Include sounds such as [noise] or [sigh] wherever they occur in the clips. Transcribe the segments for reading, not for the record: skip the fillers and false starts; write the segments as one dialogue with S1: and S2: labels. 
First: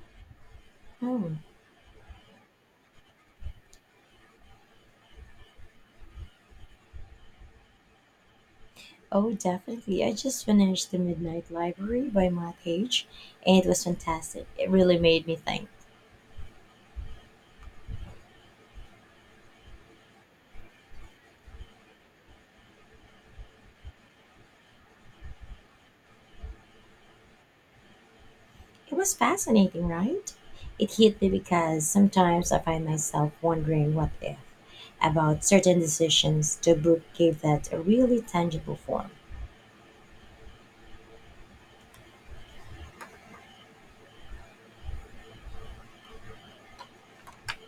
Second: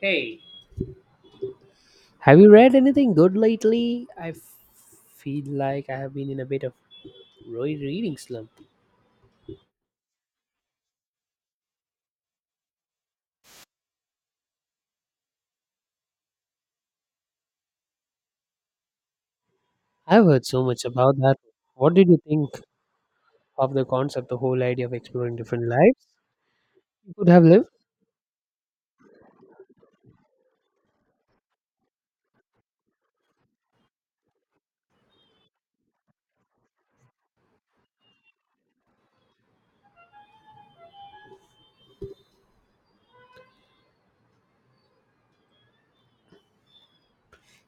S1: Hey,
S2: Hmm.
S1: have you read anything good lately? Feel like I have been in a bit of reading slump.
S2: Oh, definitely. I just finished The Midnight Library by Matt Haig, and it was fantastic. It really made me think.
S1: I've heard so much about that. What did you think of the concept, the whole idea of exploring different lives you could have lived?
S2: It was fascinating, right? It hit me because sometimes I find myself wondering what if about certain decisions. The book gave that a really tangible form.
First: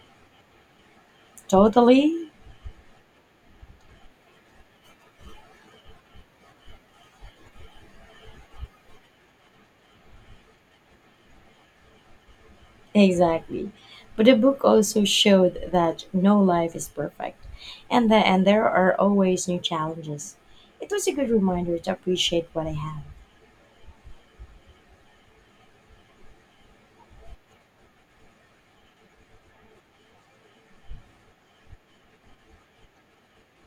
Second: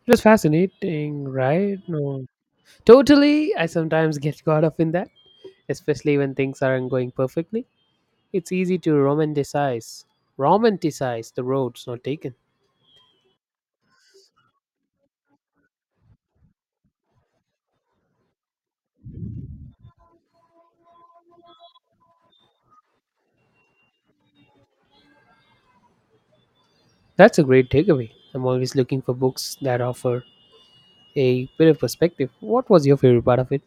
S1: It was fascinating, right? No.
S2: Totally?
S1: Totally. I sometimes get caught up in that, especially when things aren't going perfectly. It's easy to romanticize the roads not taken.
S2: Exactly. But the book also showed that no life is perfect, and there are always new challenges. It was a good reminder to appreciate what I have.
S1: That's a great takeaway. I'm always looking for books that offer a better perspective. What was your favorite part of it?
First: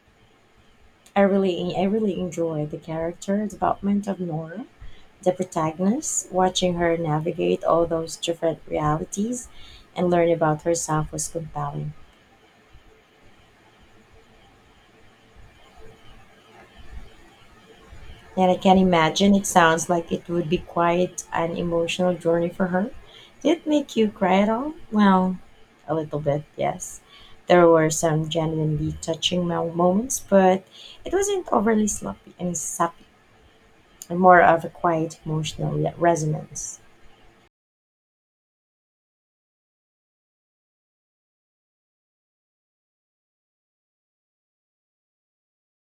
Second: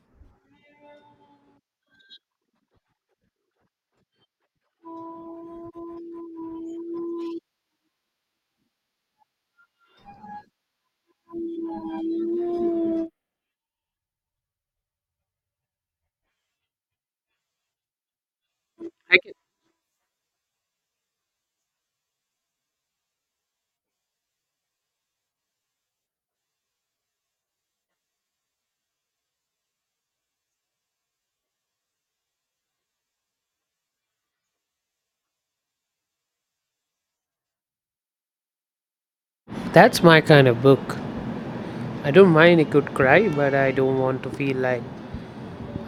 S2: I really enjoyed the character development of Nora, the protagonist. Watching her navigate all those different realities and learn about herself was compelling. And I can
S1: I can-
S2: imagine it sounds like it would be quite an emotional journey for her. Did it make you cry at all? Well, a little bit, yes. There were some genuinely touching moments, but it wasn't overly sloppy. I mean, sappy, and more of a quiet emotional resonance.
S1: That's my kind of book. I don't mind a good cry, but I don't want to feel like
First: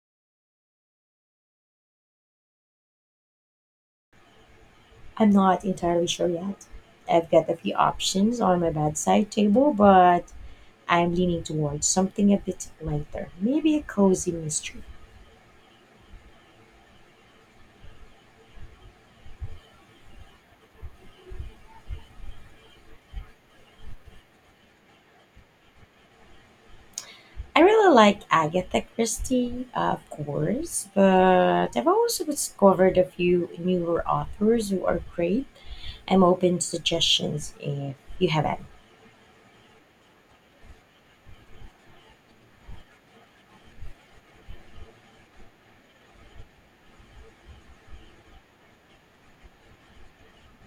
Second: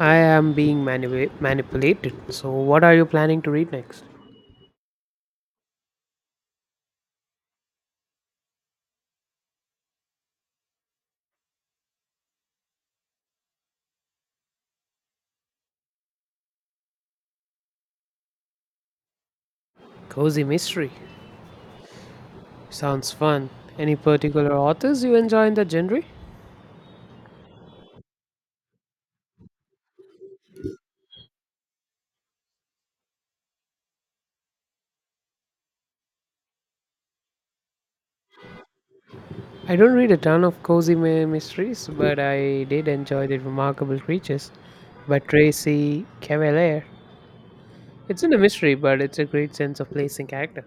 S1: I am being manipulated. So, what are you planning to read next?
S2: I'm not entirely sure yet. I've got a few options on my bedside table, but I'm leaning towards something a bit lighter, maybe a cozy mystery.
S1: Cozy mystery. Sounds fun. Any particular authors you enjoy in that genre?
S2: I really like Agatha Christie, of course, but I've also discovered a few newer authors who are great. I'm open to suggestions if you have any.
S1: I don't read a ton of cozy mysteries, but I did enjoy The Remarkable Creatures by Tracy Cavalier. It's in a mystery, but it's a great sense of place and character.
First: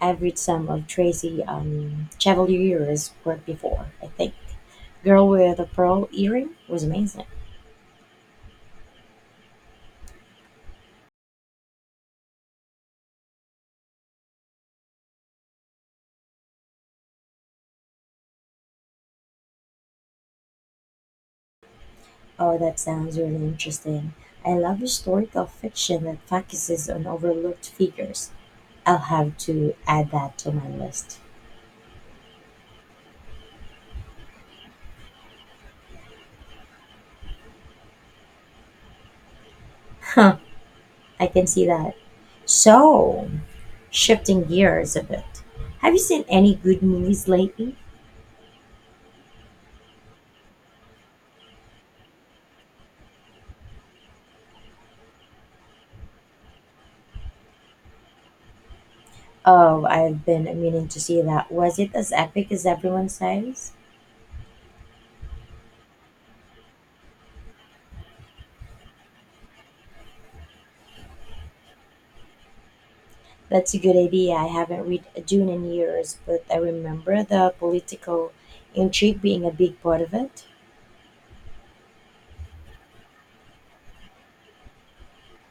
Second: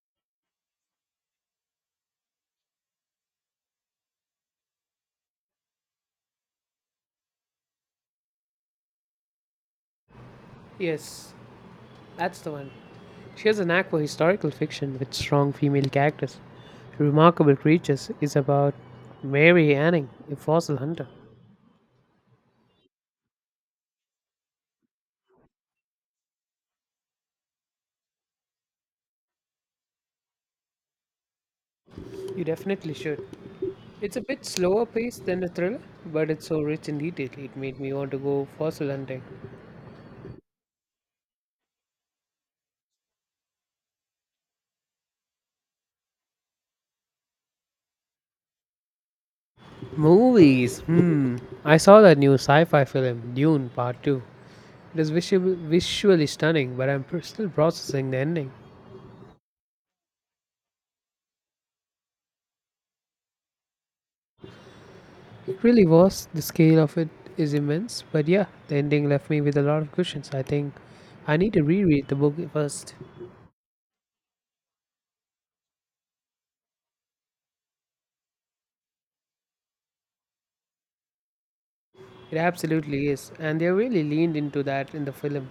S2: I've read some of Tracy Chevalier's work before, I think. Girl with a Pearl Earring was amazing.
S1: Yes, that's the one. She has a knack for historical fiction with strong female characters. Remarkable Creatures is about Mary Anning, a fossil hunter.
S2: Oh, that sounds really interesting. I love historical fiction that focuses on overlooked figures. I'll have to add that to my list.
S1: You definitely should. It's a bit slower paced than the thriller, but it's so rich in detail it made me want to go fossil hunting.
S2: Huh, I can see that. So, shifting gears a bit. Have you seen any good movies lately?
S1: Movies. Hmm. I saw that new sci-fi film Dune Part 2. It is visually stunning, but still processing the ending.
S2: Oh, I've been meaning to see that. Was it as epic as everyone says?
S1: It really was. The scale of it is immense. But yeah, the ending left me with a lot of questions. I think I need to reread the book first.
S2: That's a good idea. I haven't read Dune in years, but I remember the political intrigue being a big part of it.
S1: It absolutely is. And they really leaned into that in the film.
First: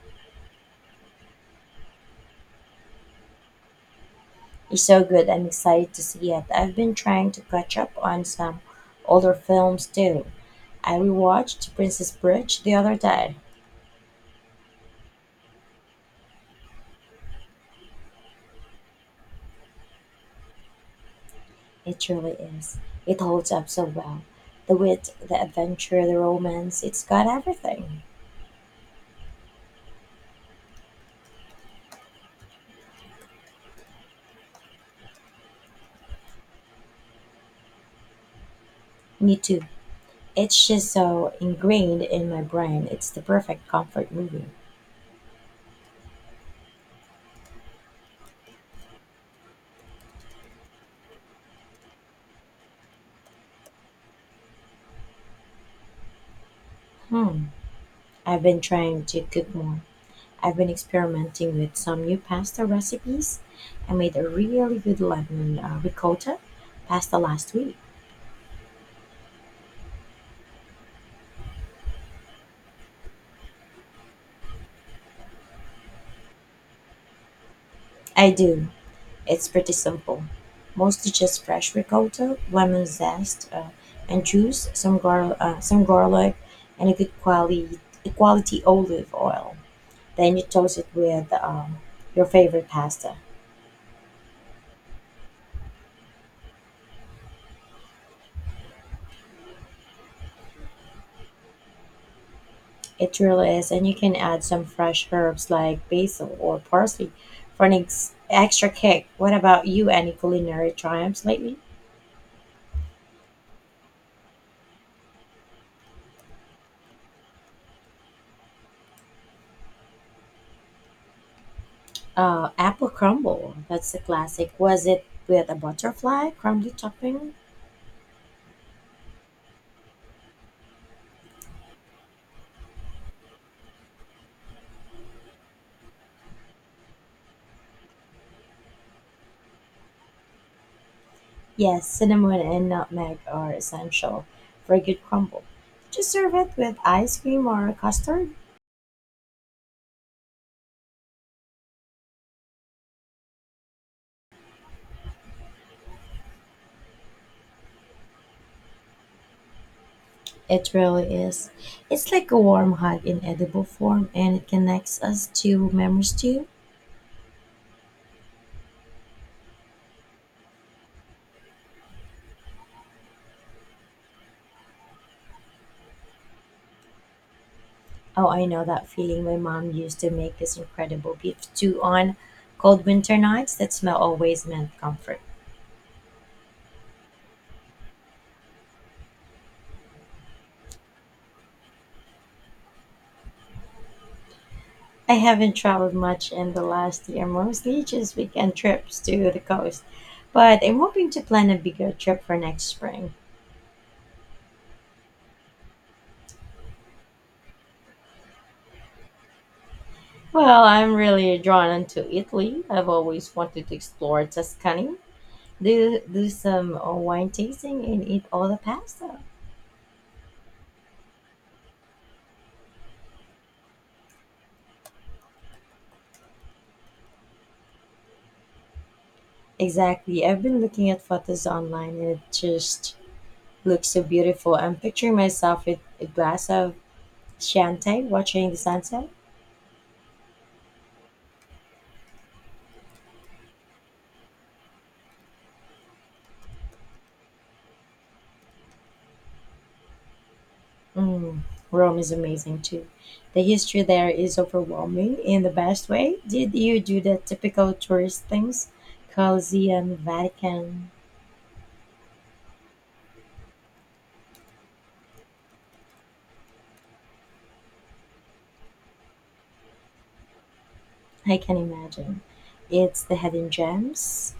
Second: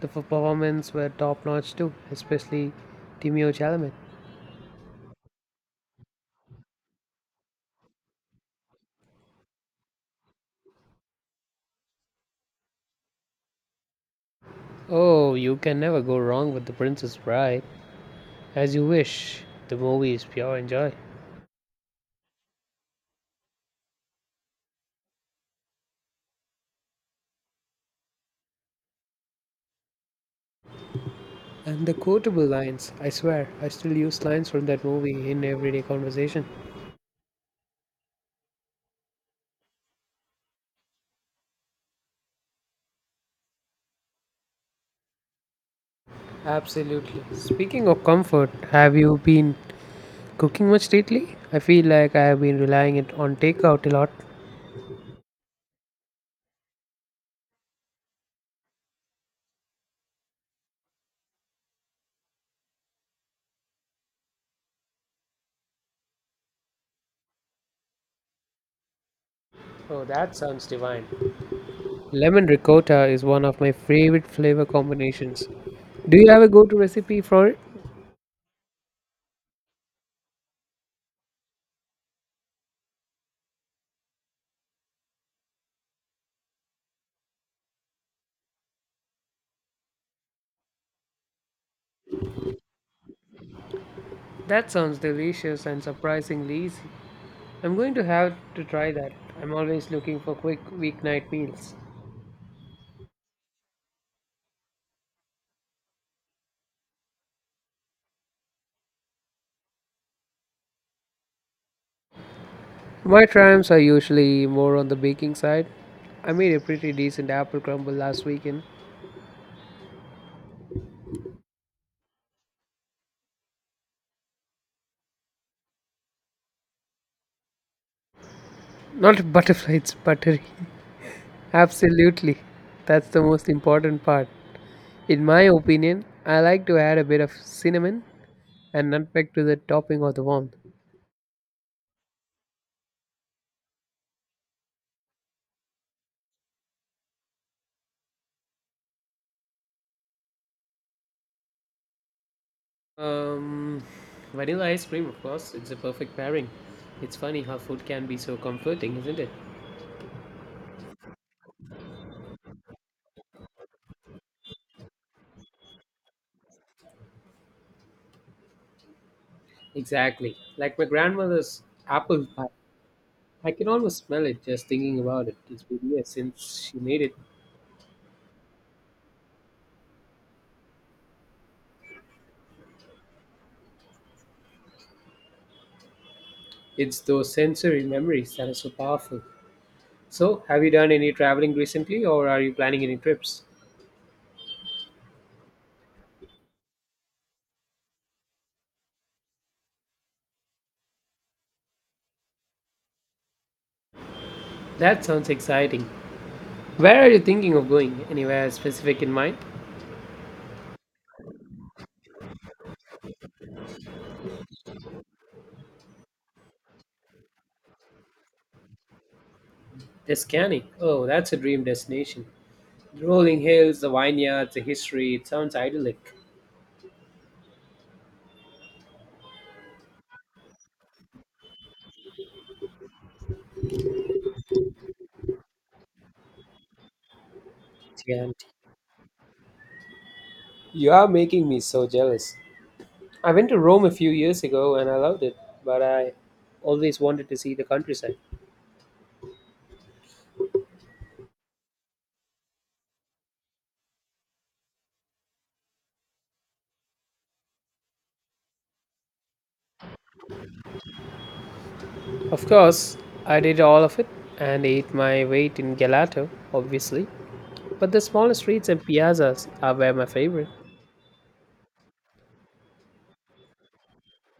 S1: The performances were top notch too, especially Timeo Chalamet.
S2: Is so good. I'm excited to see it. I've been trying to catch up on some older films too. I rewatched Princess Bridge the other day.
S1: Oh, you can never go wrong with The Princess Bride. As you wish. The movie is pure enjoy.
S2: It really is. It holds up so well. The wit, the adventure, the romance, it's got everything.
S1: And the quotable lines, I swear, I still use lines from that movie in everyday conversation.
S2: Me too. It's just so ingrained in my brain. It's the perfect comfort movie.
S1: Absolutely. Speaking of comfort, have you been cooking much lately? I feel like I have been relying it on takeout a lot.
S2: Hmm. I've been trying to cook more. I've been experimenting with some new pasta recipes. I made a really good lemon ricotta pasta last week.
S1: Oh, that sounds divine. Lemon ricotta is one of my favorite flavor combinations. Do you have a go-to recipe for it?
S2: I do. It's pretty simple. Mostly just fresh ricotta, lemon zest, and juice, some garlic, and a good quality olive oil. Then you toast it with your favorite pasta.
S1: That sounds delicious and surprisingly easy. I'm going to have to try that. I'm always looking for quick weeknight meals.
S2: It really is, and you can add some fresh herbs like basil or parsley for an extra kick. What about you? Any culinary triumphs lately?
S1: My triumphs are usually more on the baking side. I made a pretty decent apple crumble last weekend.
S2: Apple crumble. That's the classic. Was it with a butterfly crumbly topping?
S1: Not butterfly, it's buttery. [laughs] Absolutely. That's the most important part. In my opinion, I like to add a bit of cinnamon and nutmeg to the topping of the one.
S2: Yes, cinnamon and nutmeg are essential for a good crumble. Just serve it with ice cream or custard.
S1: Um, Vanilla ice cream, of course, it's a perfect pairing. It's funny how food can be so comforting, isn't it?
S2: It really is. It's like a warm hug in edible form, and it connects us to memories too.
S1: Exactly. Like my grandmother's apple pie. I can almost smell it just thinking about it. It's been years since she made it.
S2: Oh, I know that feeling. My mom used to make this incredible beef stew on cold winter nights. That smell always meant comfort.
S1: It's those sensory memories that are so powerful. So, have you done any traveling recently or are you planning any trips?
S2: I haven't traveled much in the last year, mostly just weekend trips to the coast. But I'm hoping to plan a bigger trip for next spring.
S1: That sounds exciting. Where are you thinking of going? Anywhere specific in mind?
S2: Well, I'm really drawn to Italy. I've always wanted to explore Tuscany, do some wine tasting, and eat all the pasta.
S1: Tuscany. Oh, that's a dream destination. The rolling hills, the vineyards, the history. It sounds idyllic.
S2: Exactly. I've been looking at photos online and it just looks so beautiful. I'm picturing myself with a glass of Chianti
S1: Tuscany.
S2: watching the sunset.
S1: You are making me so jealous. I went to Rome a few years ago and I loved it, but I always wanted to see the countryside.
S2: Mm, Rome is amazing too. The history there is overwhelming in the best way. Did you do the typical tourist things? Colosseum, Vatican.
S1: Of course, I did all of it and ate my weight in gelato, obviously. But the smaller streets and piazzas are where my favorite.
S2: I can imagine. It's the hidden gems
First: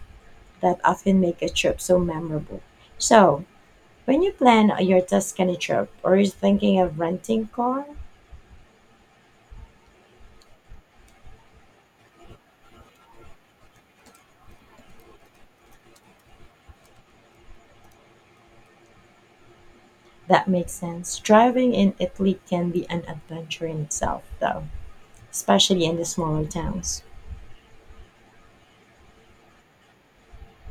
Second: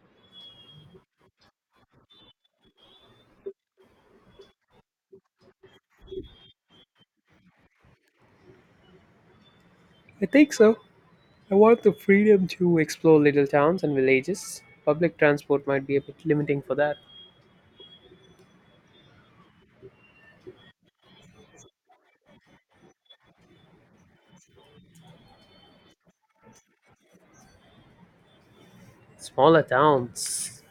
S2: that often make a trip so memorable. So, when you plan your Tuscany trip, are you thinking of renting car?
S1: I think so. I want the freedom to explore little towns and villages. Public transport might be a bit limiting for that.
S2: That makes sense. Driving in Italy can be an adventure in itself, though, especially in the smaller towns.
S1: Smaller towns.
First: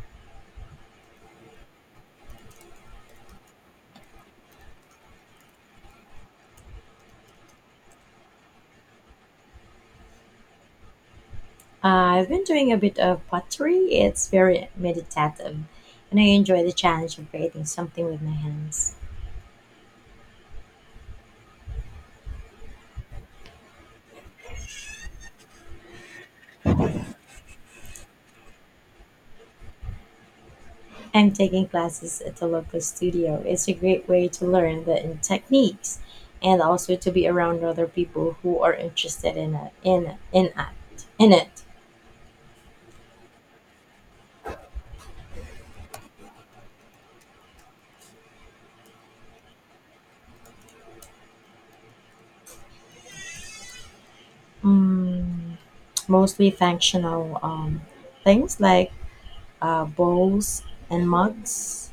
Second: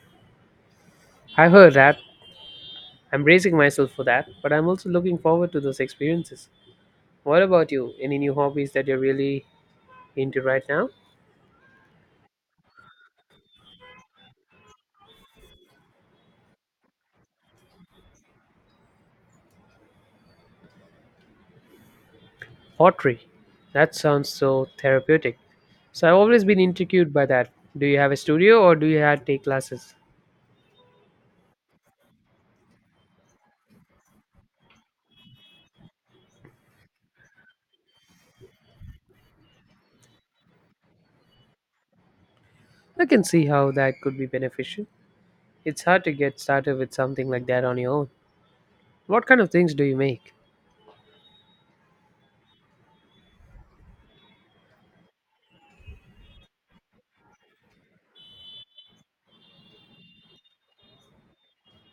S1: I heard that. I'm bracing myself for that, but I'm also looking forward to those experiences. What about you? Any new hobbies that you're really into right now?
S2: I've been doing a bit of pottery. It's very meditative, and I enjoy the challenge of creating something with my hands.
S1: Pottery. That sounds so therapeutic. So I've always been intrigued by that. Do you have a studio or do you have to take classes?
S2: I'm taking classes at the local studio. It's a great way to learn the techniques and also to be around other people who are interested in it. In it.
S1: I can see how that could be beneficial. It's hard to get started with something like that on your own. What kind of things do you make?
S2: Mm, mostly functional things like bowls, and mugs.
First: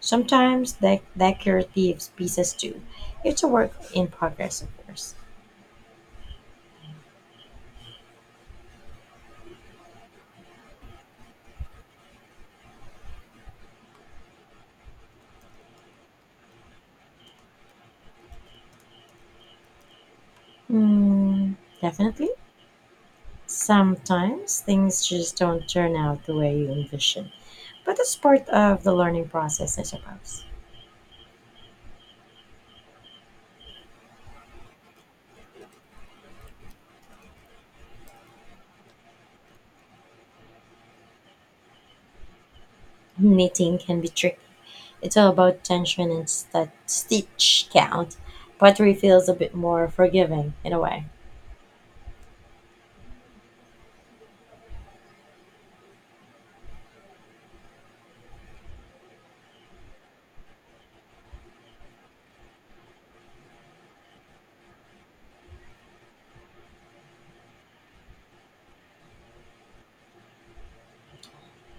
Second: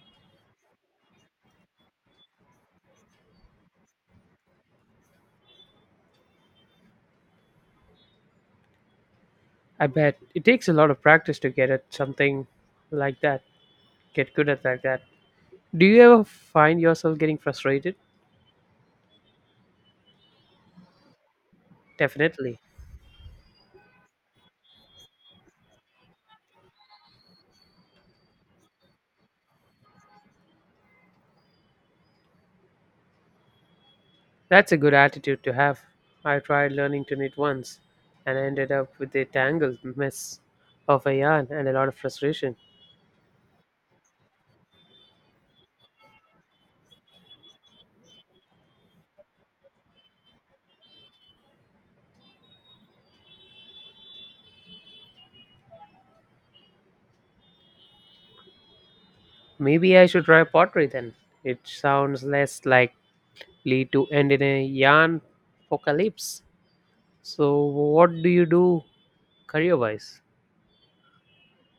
S2: Sometimes decorative pieces too. It's a work in progress, of course.
S1: I bet it takes a lot of practice to get at something like that, get good at like that. Do you ever find yourself getting frustrated?
S2: Hmm, definitely.
S1: Definitely.
S2: Sometimes things just don't turn out the way you envision, but it's part of the learning process, I suppose.
S1: That's a good attitude to have. I tried learning to knit once and ended up with a tangled mess of a yarn and a lot of frustration.
S2: Knitting can be tricky. It's all about tension and stitch count. Pottery feels a bit more forgiving in a way.
S1: Maybe I should try pottery then. It sounds less likely to end in a yarn apocalypse. So, what do you do career wise?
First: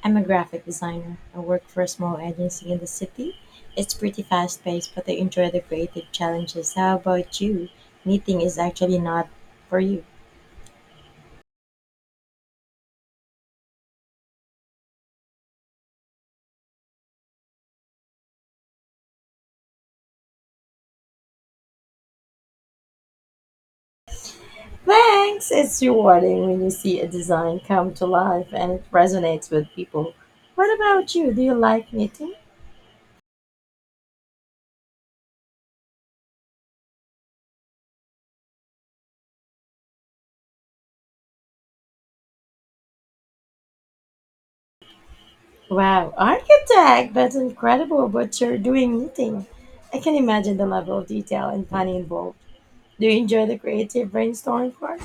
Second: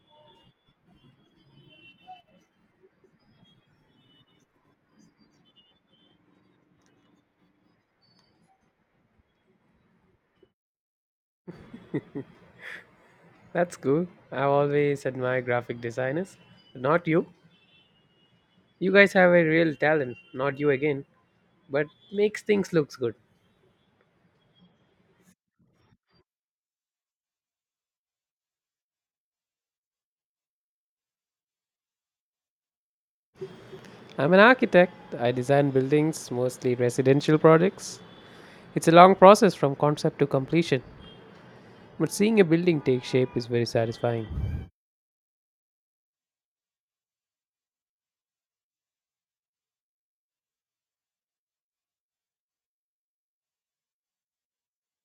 S2: I'm a graphic designer. I work for a small agency in the city. It's pretty fast paced, but I enjoy the creative challenges. How about you? Knitting is actually not for you.
S1: That's cool. I've always admired graphic designers. But not you. You guys have a real talent. Not you again. But makes things looks good.
S2: Thanks! It's rewarding when you see a design come to life and it resonates with people. What about you? Do you like knitting?
S1: I'm an architect. I design buildings, mostly residential projects. It's a long process from concept to completion, but seeing a building take shape is very satisfying.
S2: Wow, architect! That's incredible what you're doing knitting. I can imagine the level of detail and planning involved. Do you enjoy the creative brainstorming part?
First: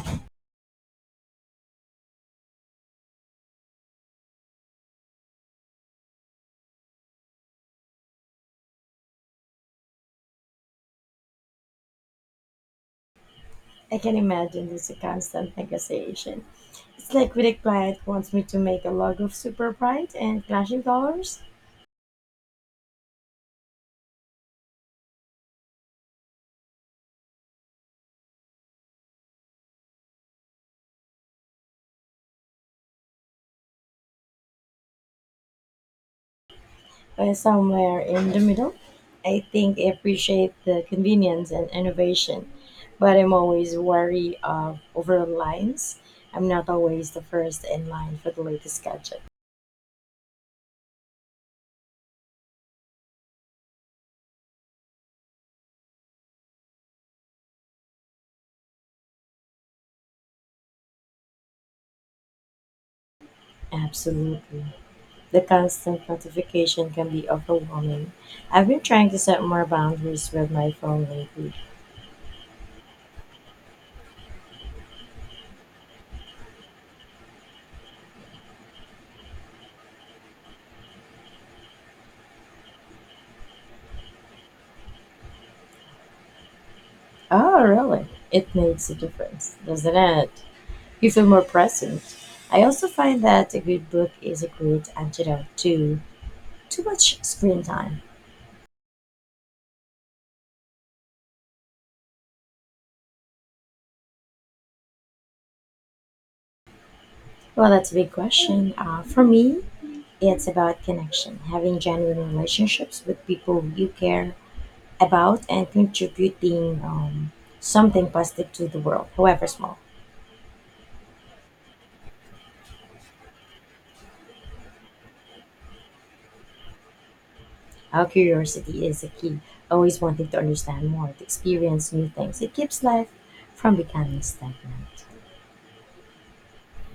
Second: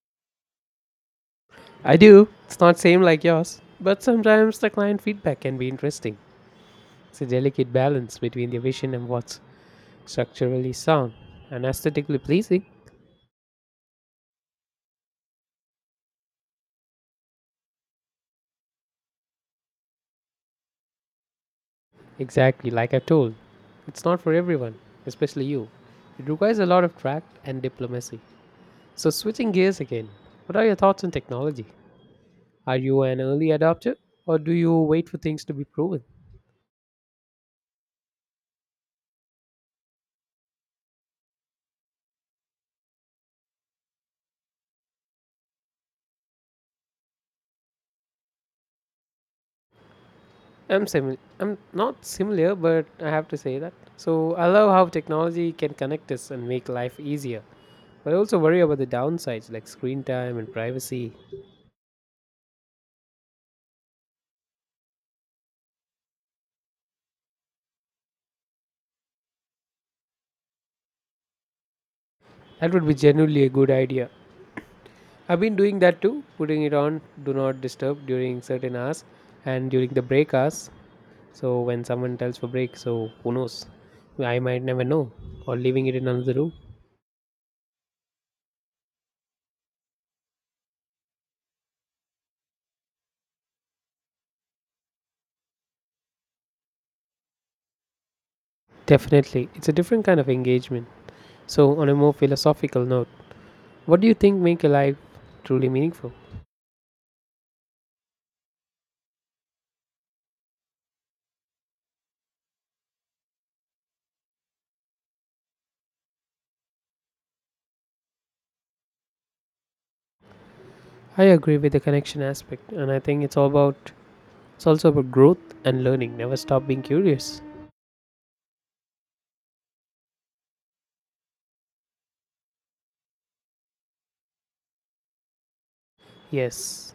S1: I do. It's not same like yours, but sometimes the client feedback can be interesting. It's a delicate balance between the vision and what's structurally sound and aesthetically pleasing.
S2: I can imagine it's a constant negotiation. It's like when a client wants me to make a log of super bright and clashing colors,
S1: Exactly like I told. It's not for everyone, especially you. It requires a lot of tact and diplomacy. So switching gears again. What are your thoughts on technology? Are you an early adopter or do you wait for things to be proven?
S2: but somewhere in the middle. I think I appreciate the convenience and innovation, but I'm always wary of over lines. I'm not always the first in line for the latest gadget.
S1: I'm similar. I'm not similar, but I have to say that. So I love how technology can connect us and make life easier, but I also worry about the downsides like screen time and privacy.
S2: Absolutely. The constant notification can be overwhelming. I've been trying to set more boundaries with my phone lately.
S1: That would be genuinely a good idea. I've been doing that too, putting it on do not disturb during certain hours and during the break hours. So when someone tells for break, so who knows? I might never know, or leaving it in another room.
S2: Oh, really? It makes a difference, doesn't it? You feel more present. I also find that a good book is a great antidote to too much screen time.
S1: Definitely, it's a different kind of engagement. So, on a more philosophical note, what do you think make a life truly meaningful?
S2: Well, that's a big question. For me, it's about connection, having genuine relationships with people you care about and contributing something positive to the world, however small.
S1: I agree with the connection aspect, and I think it's also about growth and learning. Never stop being curious.
S2: Our curiosity is a key, always wanting to understand more, to experience new things. It keeps life from becoming stagnant.
S1: Yes,